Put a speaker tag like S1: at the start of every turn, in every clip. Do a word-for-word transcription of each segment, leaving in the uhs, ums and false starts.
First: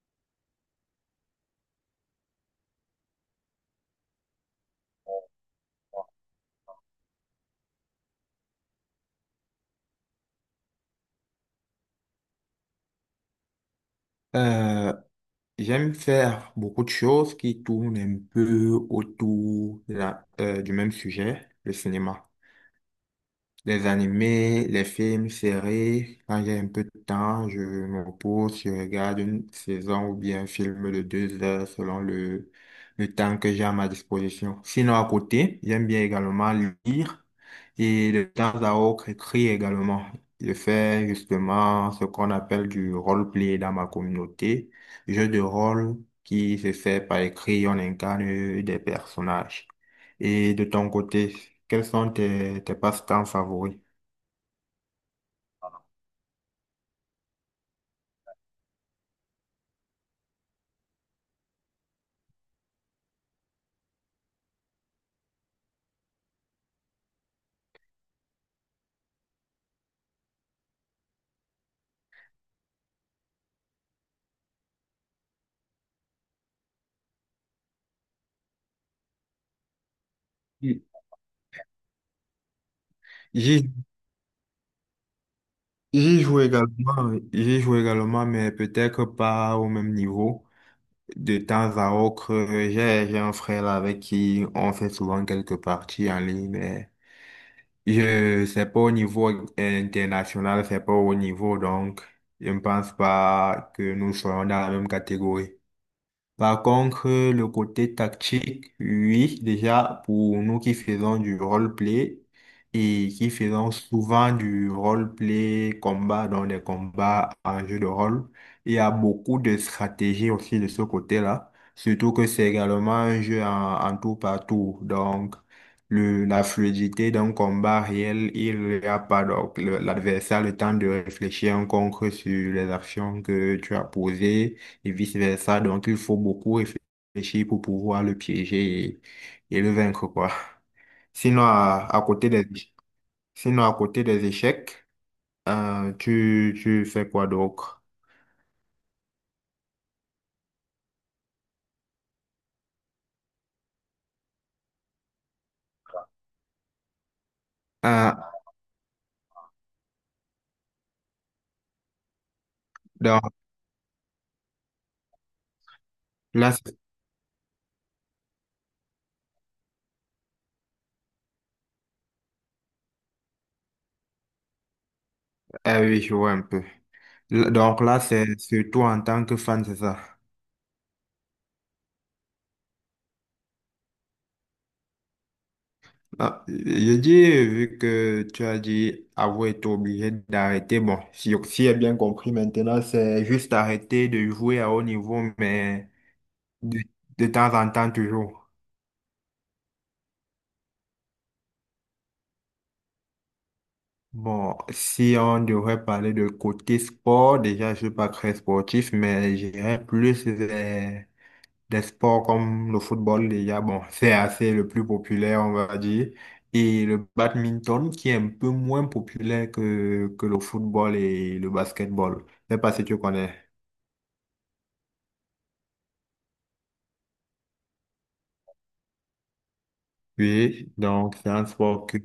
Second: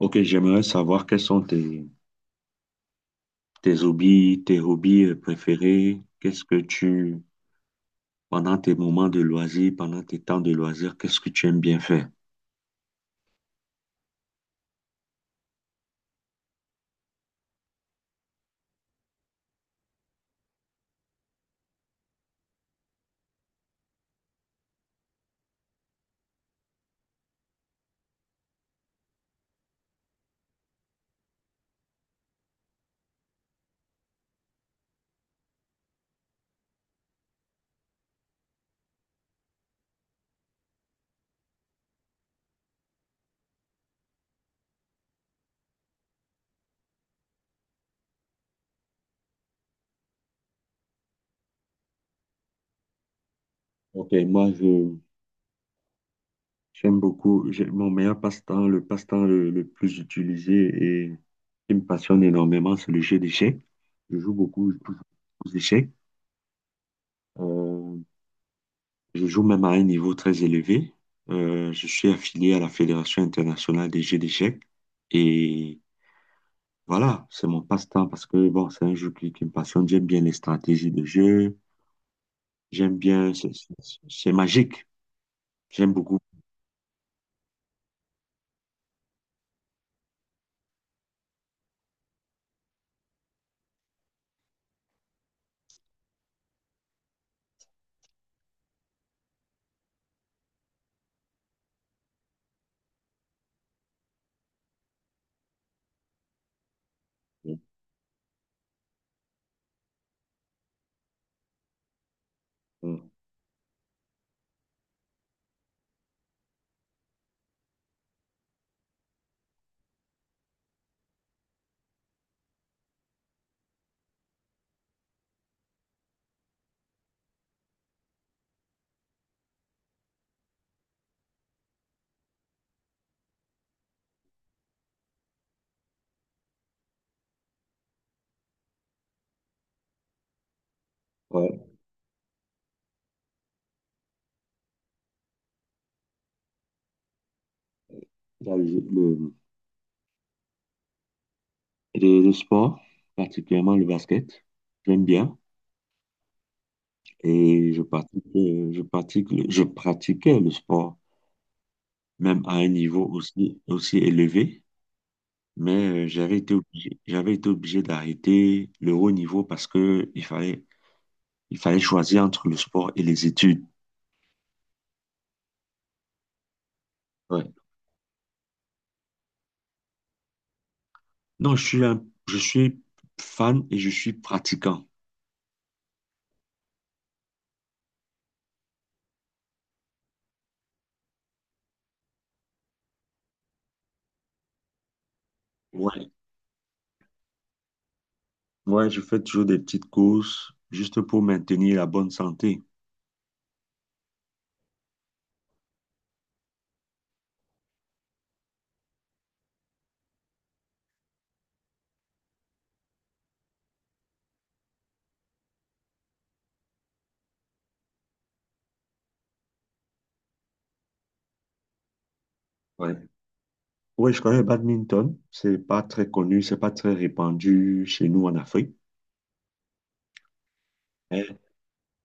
S1: Ok, j'aimerais savoir quels sont tes, tes hobbies, tes hobbies euh, préférés. Qu'est-ce que tu, pendant tes moments de loisirs, pendant tes temps de loisirs, qu'est-ce que tu aimes bien faire?
S2: Euh, J'aime faire beaucoup de choses qui tournent un peu autour de la- euh, du même sujet, le cinéma. Les animés, les films, séries, quand j'ai un peu de temps, je me repose, je regarde une saison ou bien un film de deux heures selon le, le temps que j'ai à ma disposition. Sinon, à côté, j'aime bien également lire et de temps à autre écrire également. Je fais justement ce qu'on appelle du role-play dans ma communauté, jeu de rôle qui se fait par écrit, on incarne des personnages. Et de ton côté, quels sont tes, tes passe-temps favoris?
S1: Ok, moi, je, j'aime beaucoup, j'ai- mon meilleur passe-temps, le passe-temps le, le plus utilisé et qui me passionne énormément, c'est le jeu d'échecs. Je joue beaucoup aux échecs. Euh, je joue même à un niveau très élevé. Euh, je suis affilié à la Fédération internationale des jeux d'échecs et voilà, c'est mon passe-temps parce que bon, c'est un jeu qui, qui me passionne. J'aime bien les
S2: Mm.
S1: stratégies de jeu. J'aime bien, c'est
S2: J'y
S1: c'est- c'est magique. J'aime beaucoup.
S2: J'y joue également, j'y joue également, mais peut-être pas au même niveau. De temps à autre, euh, j'ai, j'ai un frère là avec qui on fait souvent quelques parties en ligne, mais je, c'est pas au niveau international, c'est pas au niveau, donc je ne pense pas que nous soyons dans la même catégorie. Par contre, le côté tactique, oui, déjà pour nous qui faisons du roleplay
S1: Euh,
S2: et qui faisons souvent du roleplay combat dans les combats en jeu de rôle, il y a beaucoup de stratégies aussi de ce côté-là, surtout que c'est également un jeu en, en tour par tour. Donc, le, la fluidité d'un combat réel, il n'y a pas donc le- l'adversaire a le temps de réfléchir en concret sur les actions que tu as posées et vice-versa. Donc, il faut beaucoup réfléchir pour pouvoir le piéger et, et le vaincre, quoi. Sinon,
S1: Ouais,
S2: à, à côté des, sinon, à côté des échecs, euh, tu, tu fais quoi d'autre?
S1: il y a le, le- le- le sport, particulièrement le basket. J'aime bien. Et je
S2: Euh,
S1: pratique, euh, je pratique, le- je pratiquais le sport, même à un niveau
S2: donc,
S1: aussi, aussi élevé. Mais euh, j'avais
S2: là,
S1: été
S2: c'est-
S1: obligé, j'avais été obligé d'arrêter le haut niveau parce que il fallait, il fallait choisir entre le sport et les études.
S2: ah oui, je vois un peu. L-
S1: Ouais.
S2: Donc là, c'est surtout en tant que fan, c'est ça.
S1: Non, je suis un- je suis fan et je suis pratiquant.
S2: Ah, je dis, vu que tu as dit avoir été obligé d'arrêter, bon, si, si j'ai bien compris maintenant, c'est juste arrêter de jouer à haut niveau, mais
S1: Ouais.
S2: De, de temps en temps, toujours.
S1: Ouais, je fais toujours des petites courses juste pour maintenir la bonne santé.
S2: Bon, si on devrait parler de côté sport, déjà, je suis pas très sportif, mais j'irais plus vers des sports comme le football, déjà. Bon, c'est assez le plus populaire, on va dire. Et le badminton, qui est un peu moins populaire que, que le football et le basketball. Je sais pas si tu
S1: Ouais.
S2: connais.
S1: Ouais, je connais le badminton. C'est pas très connu, c'est pas très répandu chez nous en Afrique.
S2: Oui, donc c'est
S1: Mais,
S2: un sport que,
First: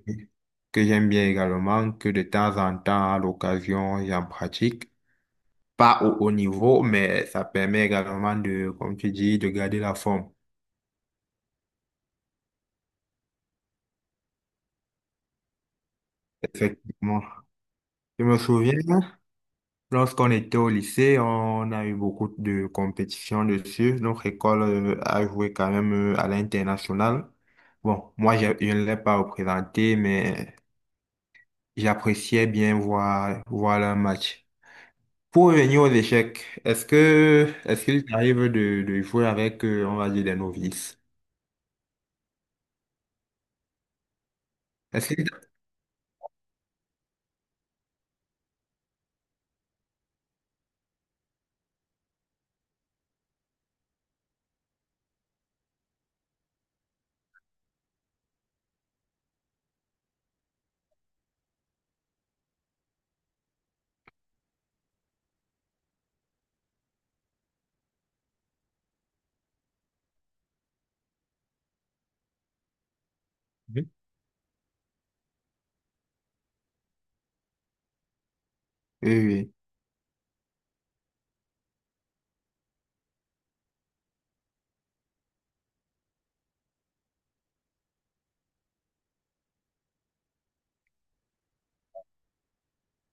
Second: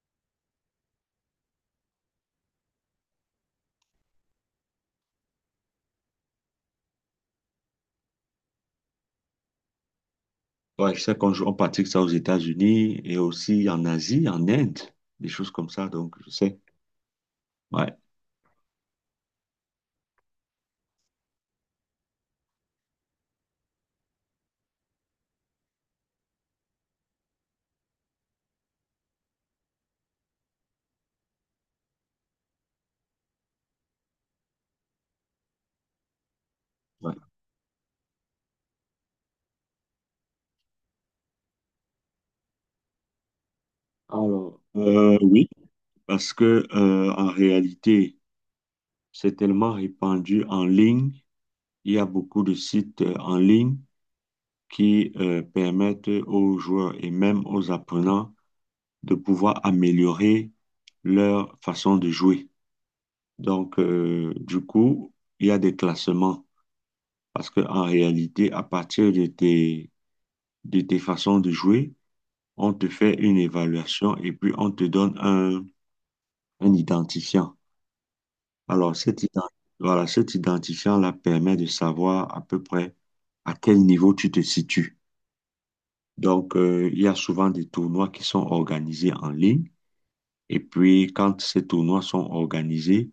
S2: que j'aime bien également, que de temps en temps, à l'occasion, j'en pratique. Pas au haut niveau, mais ça permet également de, comme tu dis, de garder la forme.
S1: ouais, je sais qu'on joue- on pratique ça aux États-Unis et aussi en Asie, en Inde, des choses comme ça. Donc, je sais.
S2: Effectivement.
S1: Ouais.
S2: Je me souviens, lorsqu'on était au lycée, on a eu beaucoup de compétitions dessus. Notre école euh, a joué quand même euh, à l'international. Bon, moi, j'ai- je ne l'ai pas représenté, mais j'appréciais bien voir, voir le match. Pour revenir aux échecs, est-ce
S1: Ouais.
S2: que, est-ce qu'il t'arrive de, de jouer avec, euh, on va dire, des novices?
S1: Alors,
S2: Est-ce
S1: euh,
S2: qu'il
S1: oui, parce que euh, en réalité, c'est tellement répandu en ligne. Il y a beaucoup de sites euh, en ligne qui euh, permettent aux joueurs et même aux apprenants de pouvoir améliorer leur façon de jouer. Donc, euh, du coup, il y a des classements parce qu'en réalité, à partir de tes, de tes façons de jouer, on te fait une
S2: t'arrive?
S1: évaluation et puis on te donne un, un identifiant. Alors, cet ident-
S2: Oui,
S1: voilà, cet identifiant-là permet de savoir à peu près à quel niveau tu te situes. Donc, euh, il y a souvent des tournois qui sont organisés en ligne. Et puis, quand ces tournois sont organisés,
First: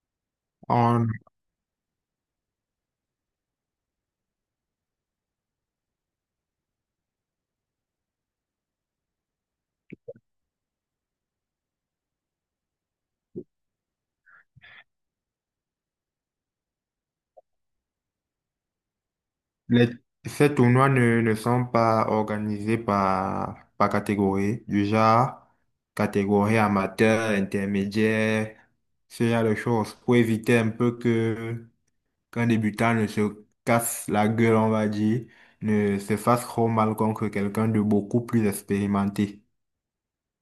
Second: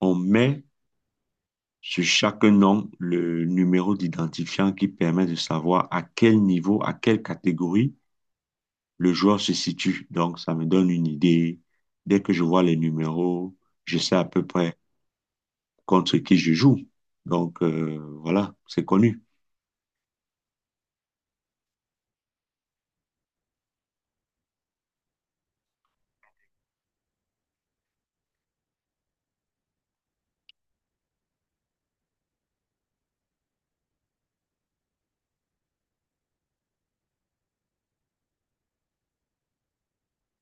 S1: on met
S2: oui.
S1: sur chaque nom le numéro d'identifiant qui permet de savoir à quel niveau, à quelle catégorie le joueur se situe. Donc, ça me donne une idée. Dès que je vois les numéros, je sais à peu près contre qui je joue. Donc, euh, voilà, c'est connu.
S2: Les, Ces tournois ne, ne sont pas organisés par, par catégorie, du genre catégorie amateur, intermédiaire, ce genre de choses, pour éviter un peu que qu'un débutant ne se casse la gueule, on va dire, ne se fasse trop mal contre quelqu'un de beaucoup plus expérimenté.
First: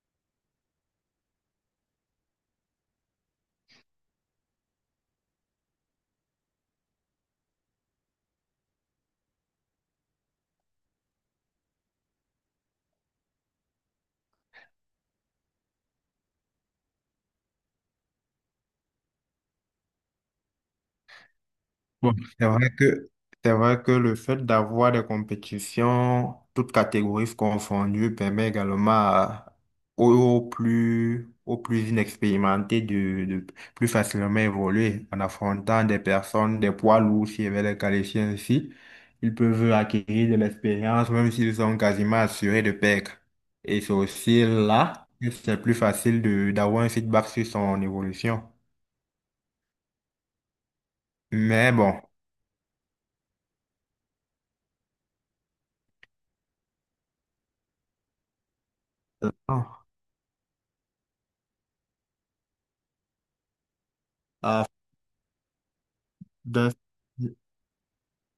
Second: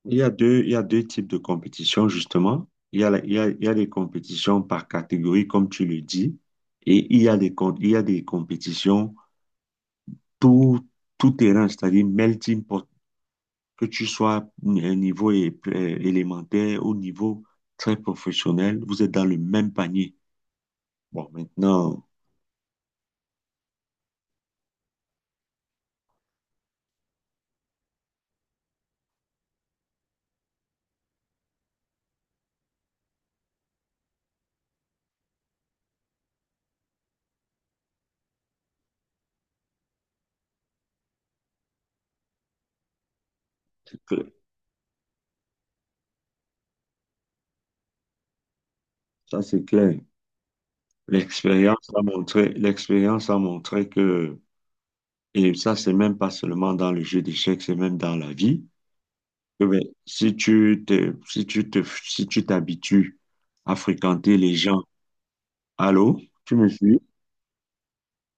S1: Il y a deux, il y a deux types de compétitions, justement. Il y a, la- il y a, il y a les compétitions par catégorie, comme tu le dis, et il y a des, com- il y a des compétitions tout, tout terrain, c'est-à-dire melting pot, que tu sois à un niveau é- euh, élémentaire, au niveau très professionnel, vous êtes dans le même panier. Bon, maintenant,
S2: Bon, c'est vrai que, c'est vrai que le fait d'avoir des compétitions, toutes catégories confondues, permet également à- aux, aux plus, aux plus inexpérimentés de, de plus facilement évoluer en affrontant des personnes, des poids lourds, si je vais les qualifier ainsi. Ils peuvent acquérir de l'expérience, même s'ils sont quasiment assurés de perdre. Et c'est
S1: que-
S2: aussi là que c'est plus facile de, d'avoir un feedback sur son évolution.
S1: ça c'est clair.
S2: Mais
S1: L'expérience a
S2: bon.
S1: montré, l'expérience a montré que, et ça c'est même pas seulement dans le jeu d'échecs, c'est même dans la vie. Eh ben
S2: Ah,
S1: si tu te, si tu te, si tu t'habitues à fréquenter les
S2: ah,
S1: gens, allô, tu me
S2: d'un-
S1: suis,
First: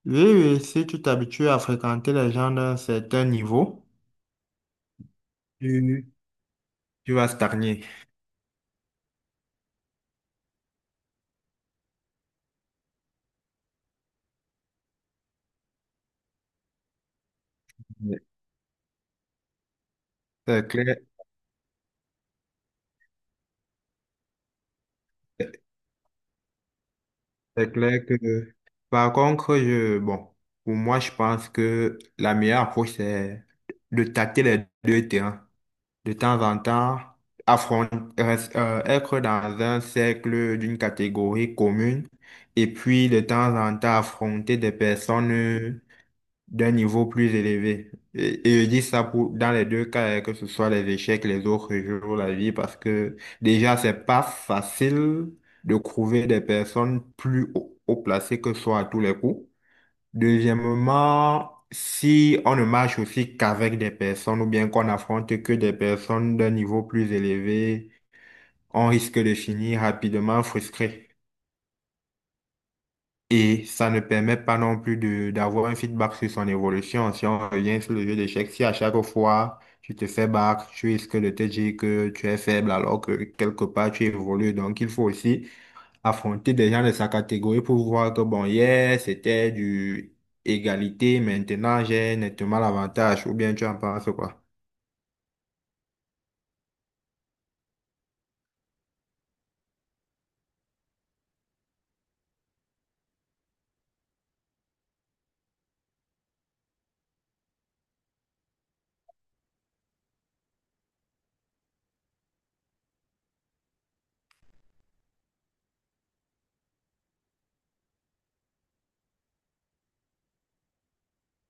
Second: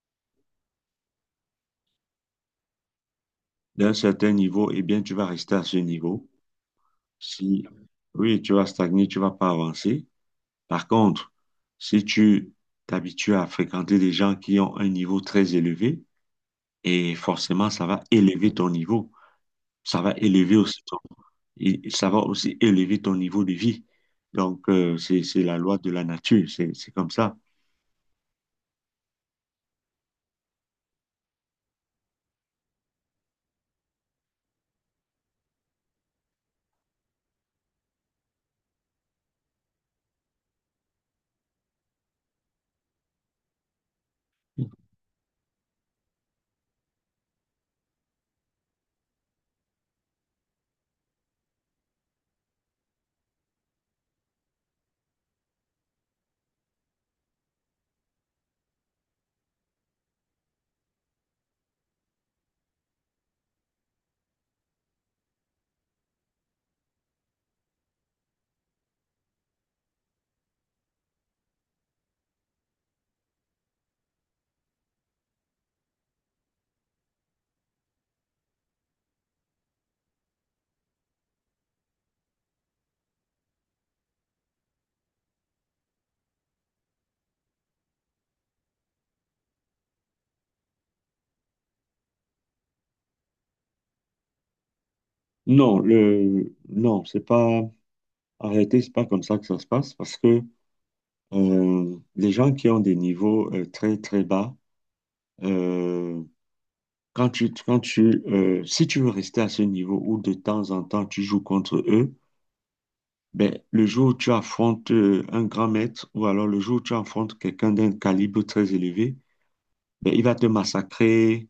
S2: oui, oui, si tu t'habitues à fréquenter les gens d'un certain niveau,
S1: d'un certain niveau, eh bien, tu vas rester à ce
S2: tu,
S1: niveau.
S2: tu vas
S1: Si,
S2: stagner.
S1: oui, tu vas stagner, tu vas pas avancer. Par contre, si tu t'habitues à fréquenter des gens qui ont un niveau très élevé, et forcément, ça va
S2: Oui.
S1: élever ton niveau. Ça va élever
S2: C'est
S1: aussi
S2: clair,
S1: ton, et ça va aussi élever ton niveau de vie. Donc, euh, c'est, c'est la loi de la nature. C'est, c'est comme ça.
S2: c'est clair que... Par contre, je, bon, pour moi, je pense que la meilleure approche, c'est de tâter les deux terrains. De temps en temps, affronter, être dans un cercle d'une catégorie commune et puis de temps en temps affronter des personnes d'un niveau plus élevé. Et, et je dis ça pour, dans les deux cas, euh, que ce soit les échecs, les autres jeux ou la vie, parce que déjà, c'est pas facile de trouver des personnes plus haut, haut placées que soi à tous les coups. Deuxièmement, si on ne marche aussi qu'avec des personnes ou bien qu'on affronte que des personnes d'un niveau plus élevé, on risque de finir rapidement frustré. Et ça ne permet pas non plus de d'avoir un feedback sur son évolution. Si on revient sur le jeu d'échecs, si à chaque fois tu te fais battre, tu risques de te dire que tu es faible alors que quelque part tu évolues. Donc il faut aussi affronter des gens de sa catégorie pour voir que bon, hier c'était du égalité, maintenant j'ai nettement l'avantage. Ou bien tu en penses quoi?
S1: Non, le, non, c'est pas arrêté, c'est pas comme ça que ça se passe parce que euh, les gens qui ont des niveaux euh, très très bas, euh, quand tu, quand tu, euh, si tu veux rester à ce niveau où de temps en temps tu joues contre eux, ben, le jour où tu affrontes euh, un grand maître ou alors le jour où tu affrontes quelqu'un d'un calibre très élevé, ben, il va te massacrer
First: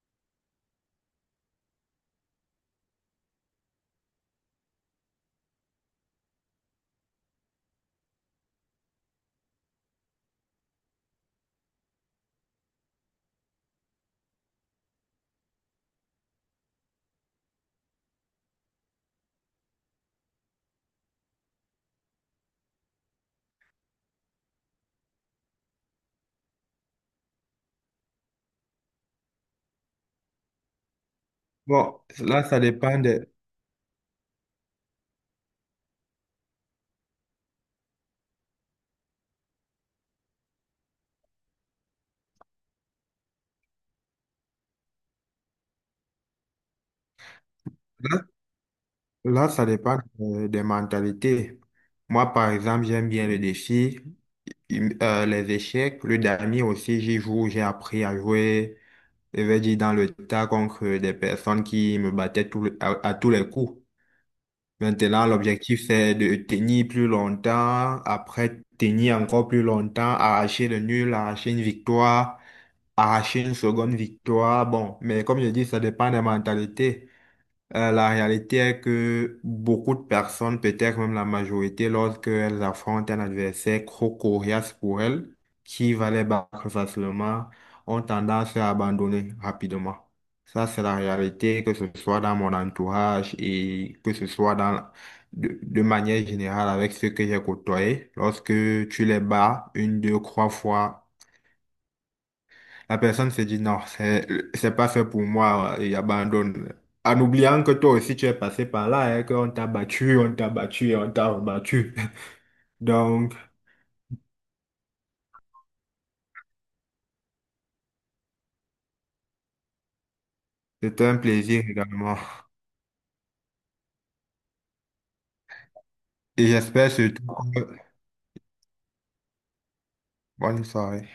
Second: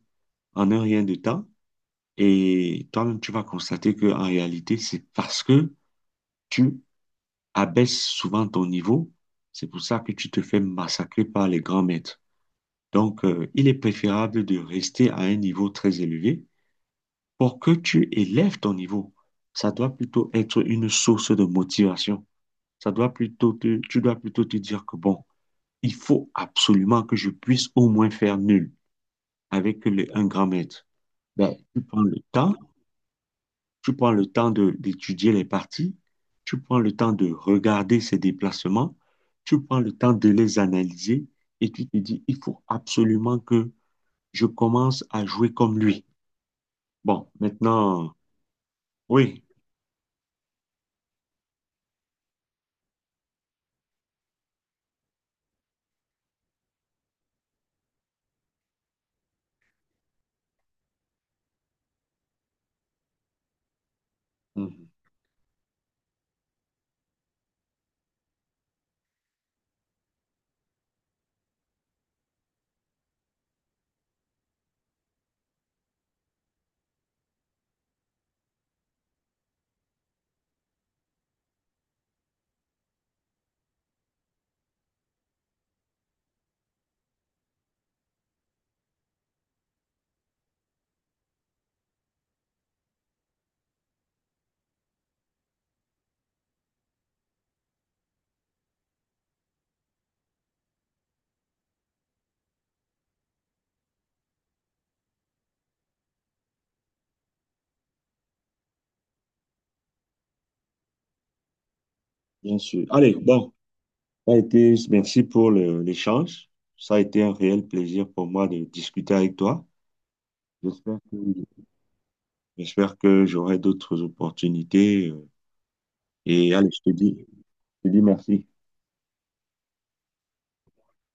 S1: en un rien de temps et toi-même tu vas constater que en réalité c'est parce que tu abaisse souvent ton niveau. C'est pour ça que tu te fais massacrer par les grands maîtres. Donc, euh, il est préférable de rester à un niveau très élevé pour que tu élèves ton niveau. Ça doit plutôt être une source de motivation. Ça doit plutôt te- tu dois plutôt te dire que bon, il faut absolument que je puisse au moins faire nul avec le, un grand maître. Ben, tu
S2: Bon,
S1: prends le
S2: là
S1: temps.
S2: ça dépend de...
S1: Tu prends le temps de- d'étudier les parties, tu prends le temps de regarder ces déplacements, tu prends le temps de les analyser et tu te dis, il faut absolument que je commence à jouer comme lui. Bon, maintenant,
S2: Là,
S1: oui,
S2: là, ça dépend euh, des mentalités. Moi, par exemple, j'aime bien le défi. Hum, euh, les échecs, le damier aussi, j'y joue, j'ai appris à jouer, je vais dire, dans le tas contre des personnes qui me battaient tout le- à, à tous les coups.
S1: mhm,
S2: Maintenant, l'objectif, c'est de tenir plus longtemps, après tenir encore plus longtemps, arracher le nul, arracher une victoire, arracher une seconde victoire. Bon, mais comme je dis, ça dépend des mentalités. Euh, la réalité est que beaucoup de personnes, peut-être même la majorité, lorsqu'elles affrontent un adversaire trop coriace pour elles, qui va les battre facilement, ont tendance à abandonner rapidement. Ça, c'est la réalité, que ce soit dans mon entourage et que ce soit dans, de, de manière générale avec ceux que j'ai côtoyés. Lorsque tu les bats une, deux, trois fois la personne se dit non, c'est c'est pas fait pour moi et abandonne. En oubliant que toi aussi tu es passé par là, hein, qu'on t'a battu, on t'a battu et on t'a rebattu.
S1: bien sûr. Allez,
S2: Donc,
S1: bon, ça a été, merci pour le- l'échange. Ça a été un réel plaisir pour moi de discuter avec toi. J'espère
S2: c'était
S1: que,
S2: un plaisir également.
S1: j'espère que j'aurai d'autres opportunités. euh,
S2: Et
S1: Et allez, je
S2: j'espère
S1: te
S2: surtout
S1: dis,
S2: que...
S1: je te dis merci.
S2: Bonne soirée.